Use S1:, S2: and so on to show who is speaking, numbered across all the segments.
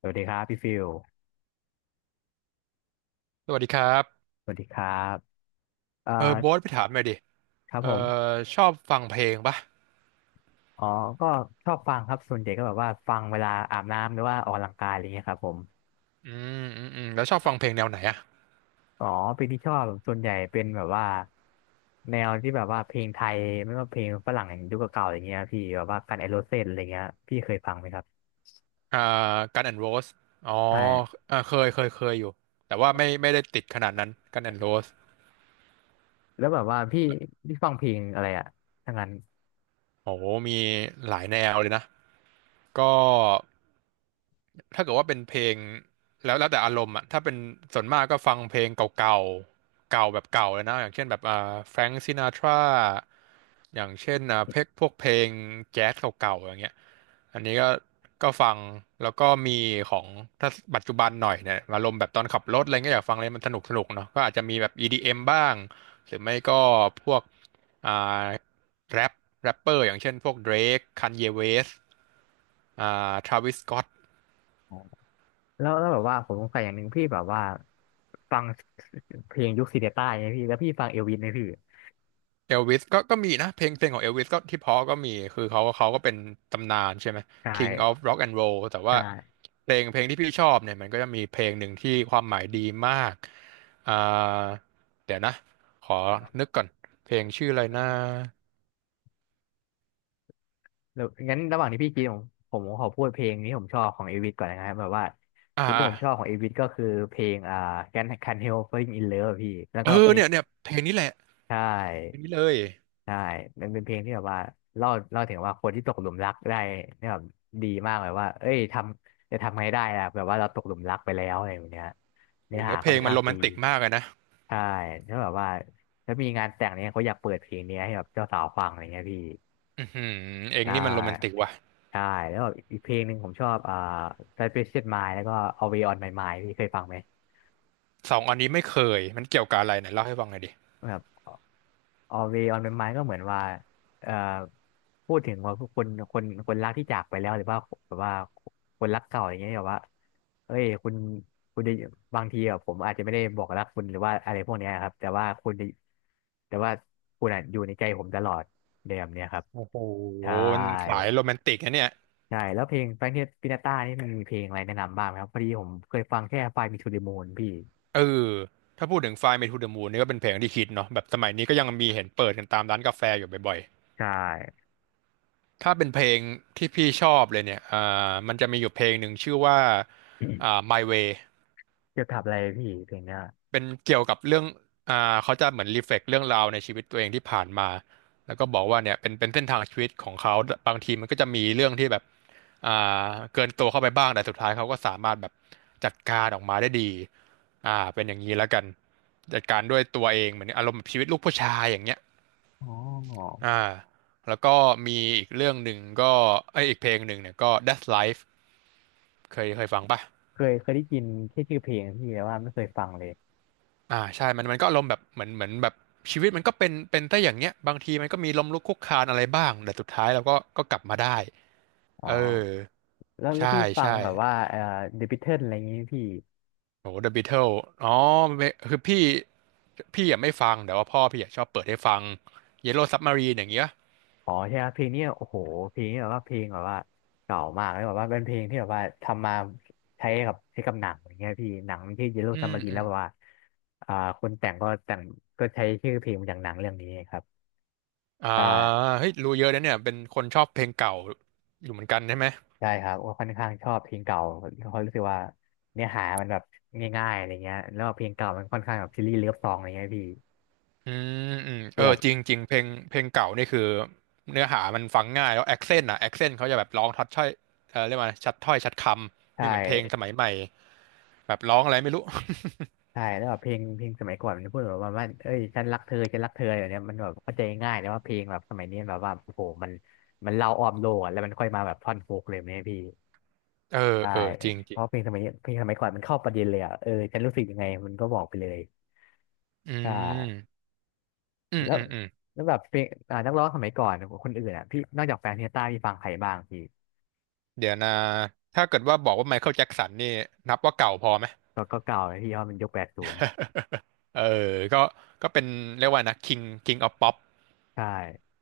S1: สวัสดีครับพี่ฟิล
S2: สวัสดีครับ
S1: สวัสดีครับเอ่อ
S2: เออโบ๊ทไปถามหน่อยดิ
S1: ครับ
S2: เออ
S1: ผม
S2: ชอบฟังเพลงปะ
S1: อ๋อก็ชอบฟังครับส่วนใหญ่ก็แบบว่าฟังเวลาอาบน้ำหรือว่าออกกำลังกายอะไรเงี้ยครับผม
S2: อืแล้วชอบฟังเพลงแนวไหนอ่ะ
S1: อ๋อเพลงที่ชอบส่วนใหญ่เป็นแบบว่าแนวที่แบบว่าเพลงไทยไม่ว่าเพลงฝรั่งยุคเก่าๆอย่างเงี้ยพี่แบบว่ากันไอโรเซนอะไรเงี้ยพี่เคยฟังไหมครับ
S2: อ่ากันแอนด์โรสอ๋อ
S1: ใช่
S2: เออเคย เคยอยู่ แต่ว่าไม่ ไม่ได้ติดขนาดนั้น กันแอนด์โรส
S1: แล้วแบบว่าพี่ฟังเพลงอะไรอะทั้งนั้น
S2: โอ้โหมีหลายแนวเลยนะ ก็ ถ้าเกิดว่าเป็นเพลงแล้วแต่อารมณ์อ่ะถ้าเป็นส่วนมากก็ฟังเพลงเก่าๆเก่าแบบเก่าเลยนะอย่างเช่นแบบแฟรงซินาทราอย่างเช่นเพลงพวกเพลงแจ๊สเก่าๆอย่างเงี้ยอันนี้ก็ฟังแล้วก็มีของถ้าปัจจุบันหน่อยเนี่ยอารมณ์แบบตอนขับรถอะไรเงี้ยอยากฟังอะไรมันสนุกสนุกเนาะก็อาจจะมีแบบ EDM บ้างหรือไม่ก็พวกอ่าแรปเปอร์อย่างเช่นพวก Drake Kanye West Travis Scott
S1: อ๋อแล้วแบบว่าผมสงสัยอย่างหนึ่งพี่แบบว่าฟังเพลงยุคซีเดต้าไงพี่แล้วพี่ฟังเอลวิสไหมพี่
S2: เอลวิสก็มีนะเพลงของเอลวิสก็ที่เพอก็มีคือเขาก็เป็นตำนานใช่ไหม
S1: ใช
S2: King of
S1: ่
S2: Rock and Roll แต่ว่า
S1: ใช่
S2: เพลงที่พี่ชอบเนี่ยมันก็จะมีเพลงหนึ่งที่ความหมายดีมากอ่าเดี๋ยวนะขอนึกก่อนเพลงชื่ออะไรนะ
S1: แล้วงั้นระหว่างที่พี่กินผมขอพูดเพลงนี้ผมชอบของเอวิสก่อนนะครับแบบว่า
S2: อ่า
S1: เพลงที่
S2: อ่า
S1: ผมชอบของเอวิสก็คือเพลงCan't Help Falling in Love อะพี่แล้ว
S2: เออ
S1: ก็เอ้เพย
S2: เนี่ย
S1: ลง
S2: เพลงนี้แหละ
S1: ใช
S2: เพลง
S1: ่
S2: นี้เลย
S1: ใช่มันเป็นเพลงที่แบบว่าเล่าถึงว่าคนที่ตกหลุมรักได้เนี่ยแบบดีมากแบบว่าเอ้ยจะทำไงได้ล่ะแบบว่าเราตกหลุมรักไปแล้วอะไรอย่างเงี้ย
S2: โห
S1: เนื้อ
S2: เนื้
S1: หา
S2: อเพ
S1: ค่อ
S2: ล
S1: นเพ
S2: ง
S1: ลง
S2: มัน
S1: ข้าง
S2: โร
S1: ต
S2: แม
S1: ดี
S2: น
S1: รง
S2: ติกมาก
S1: ก
S2: เลยนะ
S1: นใช่แล้วแบบว่าถ้ามีงานแต่งเนี่ยเขาอยากเปิดเพลงนี้ให้แบบเจ้าสาวฟังอะไรเงี้ยพี่
S2: อือหือเอง
S1: ใช่
S2: นี่มันโรแมนติกว่ะ
S1: ใช่แล้วแบบอีกเพลงหนึ่งผมชอบSuspicious Mind แล้วก็ Always on My Mind พี่เคยฟังไหม
S2: สองอันนี้ไม่เคยมันเกี่ยวกับอะไรไหนเล่าให้ฟังหน่อยดิ
S1: แบบ Always on My Mind ก็เหมือนว่าเอ่อพูดถึงว่าคนรักที่จากไปแล้วหรือว่าแบบว่าคนรักเก่าอย่างเงี้ยแบบว่าเอ้ยคุณจะบางทีแบบผมอาจจะไม่ได้บอกรักคุณหรือว่าอะไรพวกเนี้ยครับแต่ว่าคุณจะแต่ว่าคุณอะอยู่ในใจผมตลอดในแบบเนี้ยครับ
S2: โอ้โห
S1: ใช่
S2: มันสายโรแมนติกนะเนี่ย
S1: ใช่แล้วเพลงแฟรงค์ปินาต้านี่มันมีเพลงอะไรแนะนำบ้างไหมครับพอดีผมเคยฟังแค่ไฟมีทูเด m มูนพี่
S2: เออถ้าพูดถึง Fly Me to the Moon นี่ก็เป็นเพลงที่คิดเนาะแบบสมัยนี้ก็ยังมีเห็นเปิดกันตามร้านกาแฟอยู่บ่อย
S1: ใช่
S2: ๆถ้าเป็นเพลงที่พี่ชอบเลยเนี่ยมันจะมีอยู่เพลงหนึ่งชื่อว่าMy Way
S1: จะทบอะไรพี่เพลงเนี้ย
S2: เป็นเกี่ยวกับเรื่องเขาจะเหมือนรีเฟล็กเรื่องราวในชีวิตตัวเองที่ผ่านมาแล้วก็บอกว่าเนี่ยเป็นเส้นทางชีวิตของเขาบางทีมันก็จะมีเรื่องที่แบบอ่าเกินตัวเข้าไปบ้าง แต่สุดท้ายเขาก็สามารถแบบจัดการออกมาได้ดีเป็นอย่างนี้แล้วกันจัดการด้วยตัวเองเหมือนอารมณ์แบบชีวิตลูกผู้ชายอย่างเงี้ย
S1: อ๋อ
S2: อ่าแล้วก็มีอีกเรื่องหนึ่งก็เอยอีกเพลงหนึ่งเนี่ยก็ That's Life เคยฟังป่ะ
S1: เคยได้ยินแค่ชื่อเพลงพี่แต่ว่าไม่เคยฟังเลย
S2: ใช่มันก็อารมณ์แบบเหมือนแบบชีวิตมันก็เป็นแต่อย่างเงี้ยบางทีมันก็มีล้มลุกคลุกคลานอะไรบ้างแต่สุดท้ายเราก็กลับมาได้
S1: อ๋อ
S2: เออ
S1: แล้ว
S2: ใช่
S1: พี่ฟัง
S2: ใช่
S1: แบบว่าเดอะบิทเทิลอะไรอย่างงี้พี่
S2: โอ้ The Beatles อ๋อไม่คือพี่อ่ะไม่ฟังแต่ว่าพ่อพี่อ่ะชอบเปิดให้ฟัง Yellow Submarine อย่างเงี้ย
S1: อ๋อใช่ครับเพลงเนี้ยโอ้โหเพลงนี้แบบว่าเพลงแบบว่าเก่ามากเลยแบบว่าเป็นเพลงที่แบบว่าทำมาใช้กับหนังอย่างเงี้ยพี่หนังมันชื่อเยลโล
S2: อื
S1: ซัม
S2: ม
S1: มารีน
S2: อื
S1: แล้
S2: ม
S1: วแบบว่าอ่าคนแต่งก็แต่งก็ใช้ชื่อเพลงมาจากหนังเรื่องนี้ครับ
S2: อ่า
S1: ใช่
S2: เฮ้ยรู้เยอะนะเนี่ยเป็นคนชอบเพลงเก่าอยู่เหมือนกันใช่ไหม
S1: ใช่ครับว่าค่อนข้างชอบเพลงเก่าเพราะรู้สึกว่าเนื้อหามันแบบง่ายๆอะไรเงี้ยแล้วเพลงเก่ามันค่อนข้างแบบซีรีส์เลิฟซองอะไรเงี้ยพี่
S2: อืมอืม
S1: คื
S2: เอ
S1: อ
S2: อ
S1: แบบ
S2: จริงจริงเพลงเก่านี่คือเนื้อหามันฟังง่ายแล้วแอคเซนต์อ่ะแอคเซนต์เขาจะแบบร้องทัดถ้อยเออเรียกว่าชัดถ้อยชัดคำ
S1: ใช่
S2: ไม่เหมือนเพลงสมัยใหม่แบบร้องอะไรไม่รู้
S1: ใช่แล้วแบบเพลงเพลงสมัยก่อนมันพูดแบบว่าว่าเอ้ยฉันรักเธอฉันรักเธออะไรแบบเนี้ยมันแบบเข้าใจง่ายแต่ว่าเพลงแบบสมัยนี้แบบว่าโอ้โหมันเล่าอ้อมโลกอะแล้วมันค่อยมาแบบท่อนฮุกเลยแบบเนี่ยพี่
S2: เออ
S1: ใช่
S2: เออจริงจ
S1: เพ
S2: ริง
S1: ราะเพลงสมัยนี้เพลงสมัยก่อนมันเข้าประเด็นเลยอ่ะเออฉันรู้สึกยังไงมันก็บอกไปเลย
S2: อื
S1: ใช่
S2: มอืม
S1: แล้ว
S2: อืมอืม
S1: แล้วแบบเพลงอ่านักร้องสมัยก่อนคนอื่นอ่ะพี่นอกจากแฟนเฮต้าพี่ฟังใครบ้างพี่
S2: เดี๋ยวนะถ้าเกิดว่าบอกว่าไมเคิลแจ็คสันนี่นับว่าเก่าพอไหม
S1: ก็ก็เก่าเลยพี่เพราะมันยุค80
S2: เออก็เป็นเรียกว่านะ King of Pop
S1: ใช่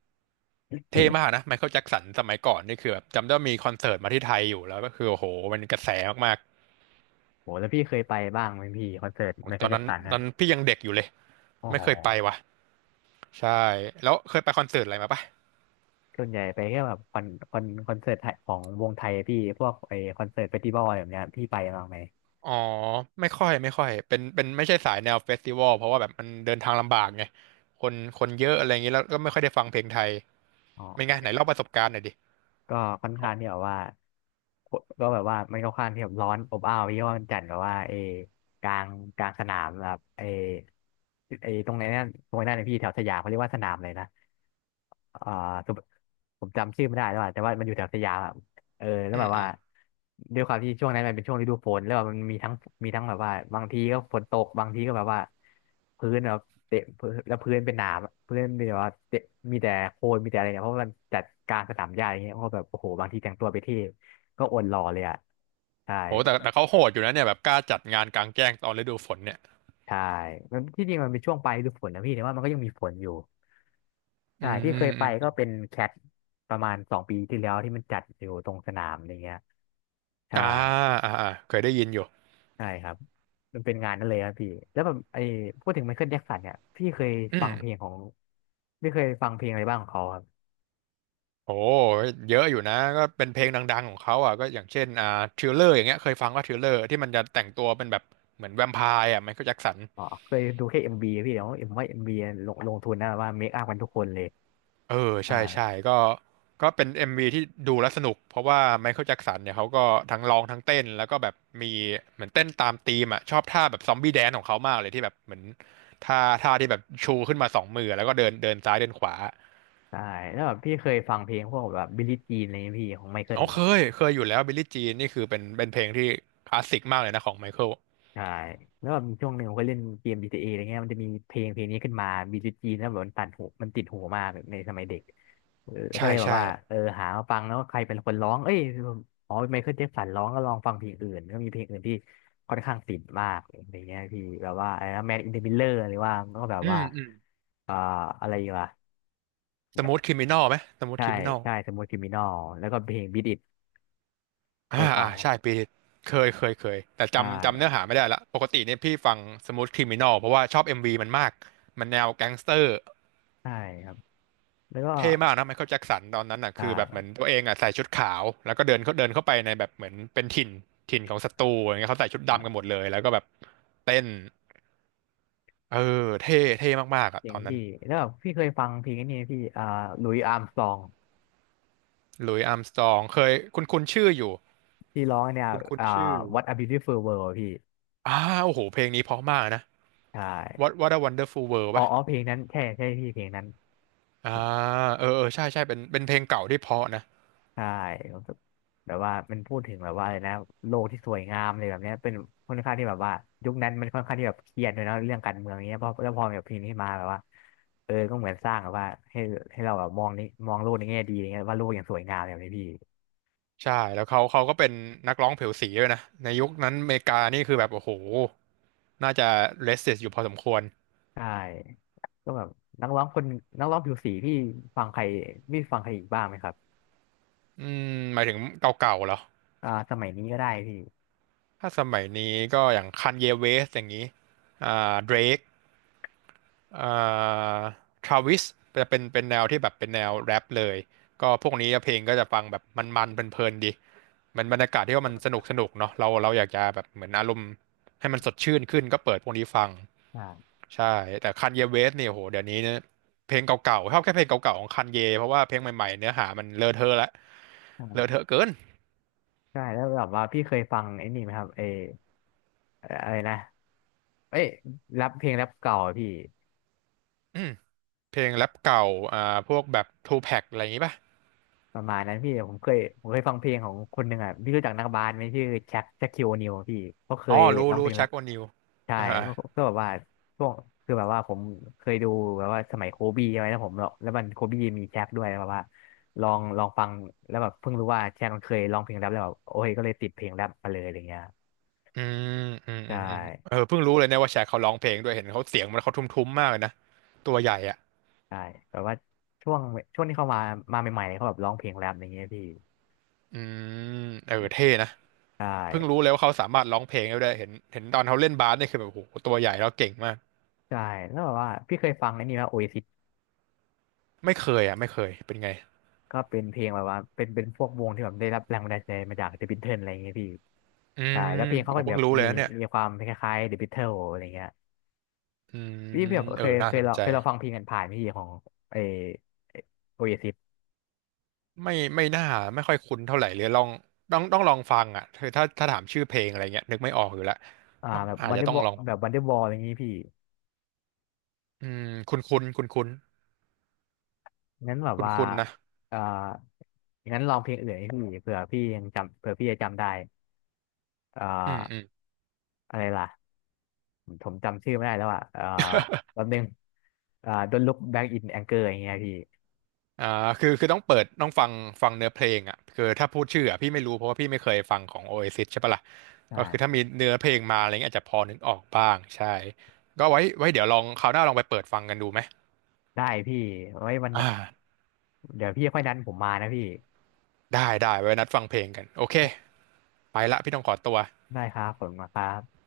S2: เท่มากนะไมเคิลแจ็คสันสมัยก่อนนี่คือแบบจำได้ว่ามีคอนเสิร์ตมาที่ไทยอยู่แล้วก็คือโอ้โหมันกระแสมาก
S1: โหแล้วพี่เคยไปบ้างไหมพี่คอนเสิร์ต
S2: โอ้
S1: ไม
S2: ต
S1: เคิล
S2: อน
S1: แจ็ค
S2: นั้น
S1: สันอ่ะ
S2: พี่ยังเด็กอยู่เลย
S1: โอ้
S2: ไม่
S1: โห
S2: เคยไปว่ะใช่แล้วเคยไปคอนเสิร์ตอะไรมาปะ
S1: ส่วนใหญ่ไปแค่แบบคอนเสิร์ตไทยของวงไทยพี่พวกไอคอนเสิร์ตเฟสติวัลอะไรแบบเนี้ยพี่ไปบ้างไหม
S2: อ๋อไม่ค่อยเป็นไม่ใช่สายแนวเฟสติวัลเพราะว่าแบบมันเดินทางลำบากไงคนเยอะอะไรอย่างนี้แล้วก็ไม่ค่อยได้ฟังเพลงไทย
S1: อ๋อ
S2: เป็นไงไหนเล่าประสบการณ์หน่อยดิ
S1: ก็ค่อน
S2: ข
S1: ข้า
S2: อง
S1: งที่แบบว่าก็แบบว่ามันก็ค่อนข้างที่แบบร้อนอบอ้าวเพราะว่ามันจัดแบบว่าเออกลางกลางสนามแบบเอเอตรงไหนนั่นนะพี่แถวสยามเขาเรียกว่าสนามเลยนะ อ่าสุผมจำชื่อไม่ได้แล้วอะแต่ว่ามันอยู่แถวสยามอะเออแล้ว
S2: อื
S1: แบ
S2: ม
S1: บ
S2: อื
S1: ว่า
S2: ม
S1: ด้วยความที่ช่วงนั้นมันเป็นช่วงฤดูฝนแล้วแบบมันมีทั้งแบบว่าบางทีก็ฝนตกบางทีก็แบบว่าพื้นแบบเตะพื้นแล้วพื้นเป็นหนามอะพื้นมีแบบว่าเตะมีแต่โคลนมีแต่อะไรเนี่ยเพราะว่ามันจัดการสนามหญ้าอย่างเงี้ยเพราะแบบโอ้โหบางทีแต่งตัวไปเที่ก็อดหล่อเลยอ่ะใช่
S2: โหแต่เขาโหดอยู่นะเนี่ยแบบกล้าจัดงานกลางแจ้งตอนฤดูฝนเนี่ย
S1: ใช่มันที่จริงมันเป็นช่วงปลายฤดูฝนนะพี่แต่ว่ามันก็ยังมีฝนอยู่
S2: อื
S1: ใช่
S2: ม
S1: ที่
S2: อื
S1: เค
S2: ม
S1: ย
S2: อ
S1: ไปก็
S2: ม
S1: เป็นแคทประมาณสองปีที่แล้วที่มันจัดอยู่ตรงสนามอะไรเงี้ยใช่
S2: อ่าอ่าเคยได้ยินอยู่
S1: ใช่ครับมันเป็นงานนั่นเลยครับพี่แล้วแบบไอ้พูดถึงไมเคิลแจ็คสันเนี่ยพี่เคย
S2: อื
S1: ฟั
S2: ม
S1: งเพลงของพี่เคยฟังเพลงอะไรบ้างของเขาครับ
S2: โอ้เยอะอยู่นะก็เป็นเพลงดังๆของเขาอ่ะก็อย่างเช่นทริลเลอร์อย่างเงี้ยเคยฟังว่าทริลเลอร์ที่มันจะแต่งตัวเป็นแบบเหมือนแวมไพร์อ่ะไมเคิลแจ็คสัน
S1: อ๋อเคยดูแค่เอ็มบีพี่เดี๋ยวเอ็มว่าเอ็มบีลงทุนนะแบบว่าเมคอัพกันทุกคนเลย
S2: เออ
S1: ใช่า
S2: ใช่ใช่ก็เป็น MV ที่ดูแล้วสนุกเพราะว่าไมเคิลแจ็คสันเนี่ยเขาก็ทั้งร้องทั้งเต้นแล้วก็แบบมีเหมือนเต้นตามธีมอ่ะชอบท่าแบบซอมบี้แดนของเขามากเลยที่แบบเหมือนท่าที่แบบชูขึ้นมาสองมือแล้วก็เดินเดินซ้ายเดินขวา
S1: ใช่แล้วแบบพี่เคยฟังเพลงพวกแบบบิลลี่จีนอะไรเงี้ยพี่ของไมเคิล
S2: อ๋อเคยอยู่แล้วบิลลี่จีนนี่คือเป็นเพลงที่คลาสสิกมากเลยนะของไมเคิล
S1: ใช่แล้วแบบมีช่วงหนึ่งผมก็เล่นเกม GTA ออะไรเงี้ยมันจะมีเพลงเพลงนี้ขึ้นมา b จ g จีแล้วแบบมันตัดหูมันติดหูมากในสมัยเด็กเออแล้วก็
S2: ใช่
S1: เลยแบบ
S2: ใช่
S1: ว่าเออหามาฟังแล้วใครเป็นคนร้องเอ้ยอ๋อไมเคิลแจ็คสันร้องก็ลองฟังเพลงอื่นก็มีเพลงอื่นที่ค่อนข้างติดมากอะไรเงี้ยพี่แบบว่าอะไรนะแมนอินเดอะมิลเลอร์หรือว่าก็แบบ
S2: อื
S1: ว่า
S2: มอืม
S1: เอ่ออะไรวะ
S2: สมูทคริมินอลไหมสมูท
S1: ใช่
S2: คริมินอล
S1: ใช่สมูทคริมินอลแล้วก็เพลงบีทอิทเค
S2: อ่า
S1: ยฟัง
S2: อ่า
S1: ครั
S2: ใช่
S1: บ
S2: ปีเคยแต่
S1: ใช่
S2: จำเนื้อหาไม่ได้ละปกติเนี่ยพี่ฟังสมูทคริมินอลเพราะว่าชอบเอ็มวีมันมากมันแนวแก๊งสเตอร์
S1: ใช่ครับแล้วก็
S2: เท่มากนะไมเคิลแจ็คสันตอนนั้นอ่ะ
S1: ใช่
S2: คือแบบเหมือนตัวเองอ่ะใส่ชุดขาวแล้วก็เดินเขาเดินเข้าไปในแบบเหมือนเป็นถิ่นถิ่นของศัตรูอย่างเงี้ยเขาใส่ชุดดำกันหมดเลยแล้วก็แบบเต้นเออเท่เท่มากๆอ่ะ
S1: เจ๋
S2: ต
S1: ง
S2: อนนั้น
S1: พี่แล้วแบบพี่เคยฟังเพลงนี้ไหมพี่อ่าหลุยส์อาร์มสตรอง
S2: หลุยส์อาร์มสตรองเคยคุณชื่ออยู่
S1: ที่ร้องเนี่ย
S2: คุณ
S1: อ่า
S2: ชื่อ
S1: What a Beautiful World อะพี่
S2: อ่าโอ้โหเพลงนี้เพราะมากนะ
S1: ใช่
S2: What a Wonderful World
S1: อ๋อ
S2: ปะ
S1: อ๋อเพลงนั้นใช่ใช่พี่เพลงนั้น
S2: อ่าเออเออใช่ใช่เป็นเพลงเก่าที่เพราะนะ
S1: ใช่ผมแบบว่ามันพูดถึงแบบว่าอะไรนะโลกที่สวยงามเลยแบบเนี้ยเป็นค่อนข้างที่แบบว่ายุคนั้นมันค่อนข้างที่แบบเครียดเลยเนาะเรื่องการเมืองเนี้ยพอแล้วพอแบบเพลงนี้มาแบบว่าเออก็เหมือนสร้างแบบว่าให้ให้เราแบบมองนี้มองโลกในแง่ดีอะไรเงี้ยว่าโลกยังสวยงามแบบนี้พี่
S2: ใช่แล้วเขาก็เป็นนักร้องผิวสีด้วยนะในยุคนั้นอเมริกานี่คือแบบโอ้โหน่าจะเลสเซสอยู่พอสมควร
S1: ใช่ก็แบบนักร้องคนนักร้องผิวสีพี่ฟังใครพี่ฟังใครอีกบ้างไหมครับ
S2: อืมหมายถึงเก่าๆเหรอ
S1: อ่าสมัยนี้ก็ได้พี่
S2: ถ้าสมัยนี้ก็อย่างคันเยเวสอย่างนี้อ่าเดรกอ่าทราวิสจะเป็นแนวที่แบบเป็นแนวแรปเลยก็พวกนี้เพลงก็จะฟังแบบมันๆเพลินๆดีมันบรรยากาศที่ว่ามันสนุกสนุกเนาะเราอยากจะแบบเหมือนอารมณ์ให้มันสดชื่นขึ้นก็เปิดพวกนี้ฟัง
S1: ใช่
S2: ใช่แต่คันเยเวสเนี่ยโหเดี๋ยวนี้เนี่ยเพลงเก่าๆชอบแค่เพลงเก่าๆของคันเยเพราะว่าเพลงใหม่ๆเนื้อหามันเลอะเทอะละเลอะ
S1: ใช่
S2: เทอะเกิน
S1: ใช่แล้วแบบว่าพี่เคยฟังไอ้นี่ไหมครับเอออะไรนะเอ้ยแรปเพลงแรปเก่าอะพี่
S2: อืมเพลงแรปเก่าอ่าพวกแบบทูแพ็กอะไรอย่างงี้ป่ะ
S1: ประมาณนั้นพี่ผมเคยฟังเพลงของคนหนึ่งอ่ะพี่รู้จักนักบาสไหมชื่อแจ็คคิวนิวพี่เขาเค
S2: อ๋อ
S1: ย
S2: รู้
S1: ร้องเพ
S2: รู้
S1: ลง
S2: ชั
S1: แล้ว
S2: กโอนิว
S1: ใช่
S2: อ่า
S1: ก็แบบว่าช่วงคือแบบว่าผมเคยดูแบบว่าสมัยโคบีใช่ไหมแล้วผมแล้วมันโคบีมีแจ็คด้วยแล้วแบบว่าลองฟังแล้วแบบเพิ่งรู้ว่าแจ็คมันเคยร้องเพลงแรปแล้วแบบโอ้ยก็เลยติดเพลงแรปมาเลยอะไรเงี้ย
S2: อืมอืมอื
S1: ใช่
S2: มอืมเออเพิ่งรู้เลยเนี่ยว่าแชกเขาร้องเพลงด้วยเห็นเขาเสียงมันเขาทุ้มๆมากเลยนะตัวใหญ่อ่ะ
S1: ใช่แบบว่าช่วงช่วงที่เขามามาใหม่ๆเขาแบบร้องเพลงแรปอะไรเงี้ยพี่
S2: อืมเออเท่นะ
S1: ใช่
S2: เพิ่งรู้เลยว่าเขาสามารถร้องเพลงได้ด้วยเห็นตอนเขาเล่นบาสเนี่ยคือแบบโหตัวใหญ่แล้วเก่งมาก
S1: ใช่แล้วแบบว่าพี่เคยฟังไอ้นี่ไหมโอเอซิ
S2: ไม่เคยอ่ะไม่เคยเป็นไง
S1: ก็เป็นเพลงแบบว่าเป็นพวกวงที่แบบได้รับแรงบันดาลใจมาจากเดอะบิทเทิลอะไรอย่างเงี้ยพี่
S2: อื
S1: ใช่
S2: ม
S1: แล้วเพลงเขา
S2: ผ
S1: ก็
S2: มเพิ่
S1: แบ
S2: ง
S1: บ
S2: รู้เล
S1: มี
S2: ยนะเนี่ย
S1: มีความคล้ายๆเดอะบิทเทิลอะไรเงี้ย
S2: อืม
S1: พี่แบบ
S2: เอ
S1: เค
S2: อ
S1: ย
S2: น่า
S1: เคย
S2: สน
S1: เรา
S2: ใจ
S1: เคยเราฟังเพลงกันผ่านพี่ของไอโอเอซิส
S2: ไม่น่าไม่ค่อยคุ้นเท่าไหร่เลยลองต้องลองฟังอ่ะคือถ้าถามชื่อเพลงอะไรเงี้ยนึกไม่ออกอยู่แล้ว
S1: อ่า
S2: ต้อง
S1: แบบ
S2: อาจ
S1: วัน
S2: จะ
S1: เดอร์
S2: ต้อ
S1: บ
S2: ง
S1: อ
S2: ลอง
S1: แบบวันเดอร์บอลอะไรอย่างงี้พี่
S2: อืมคุ้นคุ้นคุ้นคุ้น
S1: งั้นแบบ
S2: คุ้น
S1: ว่า
S2: คุ้นๆนะ
S1: เอ่างั้นลองเพลงอื่นให้พี่เผื่อพี่ยังจำเผื่อพี่จะจำได้เอ่า
S2: อืมอืม
S1: อะไรล่ะผมจำชื่อไม่ได้แล้วอ่ะแป๊บนึงเอ่า Don't Look Back in Anger อย่างเงี้ยพี่
S2: อ่าคือต้องเปิดต้องฟังฟังเนื้อเพลงอ่ะคือถ้าพูดชื่ออ่ะพี่ไม่รู้เพราะว่าพี่ไม่เคยฟังของ Oasis ใช่ปะล่ะก็คือถ้า
S1: ใช่
S2: มีเนื้อเพลงมาอะไรเงี้ยอาจจะพอนึกออกบ้างใช่ก็ไว้เดี๋ยวลองคราวหน้าลองไปเปิดฟังกันดูไหม
S1: ได้พี่ไว้วัน
S2: อ่า
S1: เดี๋ยวพี่ค่อยนัดผมมานะพี่
S2: ได้ไว้นัดฟังเพลงกันโอเค ไปละพี่ต้องขอตัว
S1: ได้ครับผมมาครับ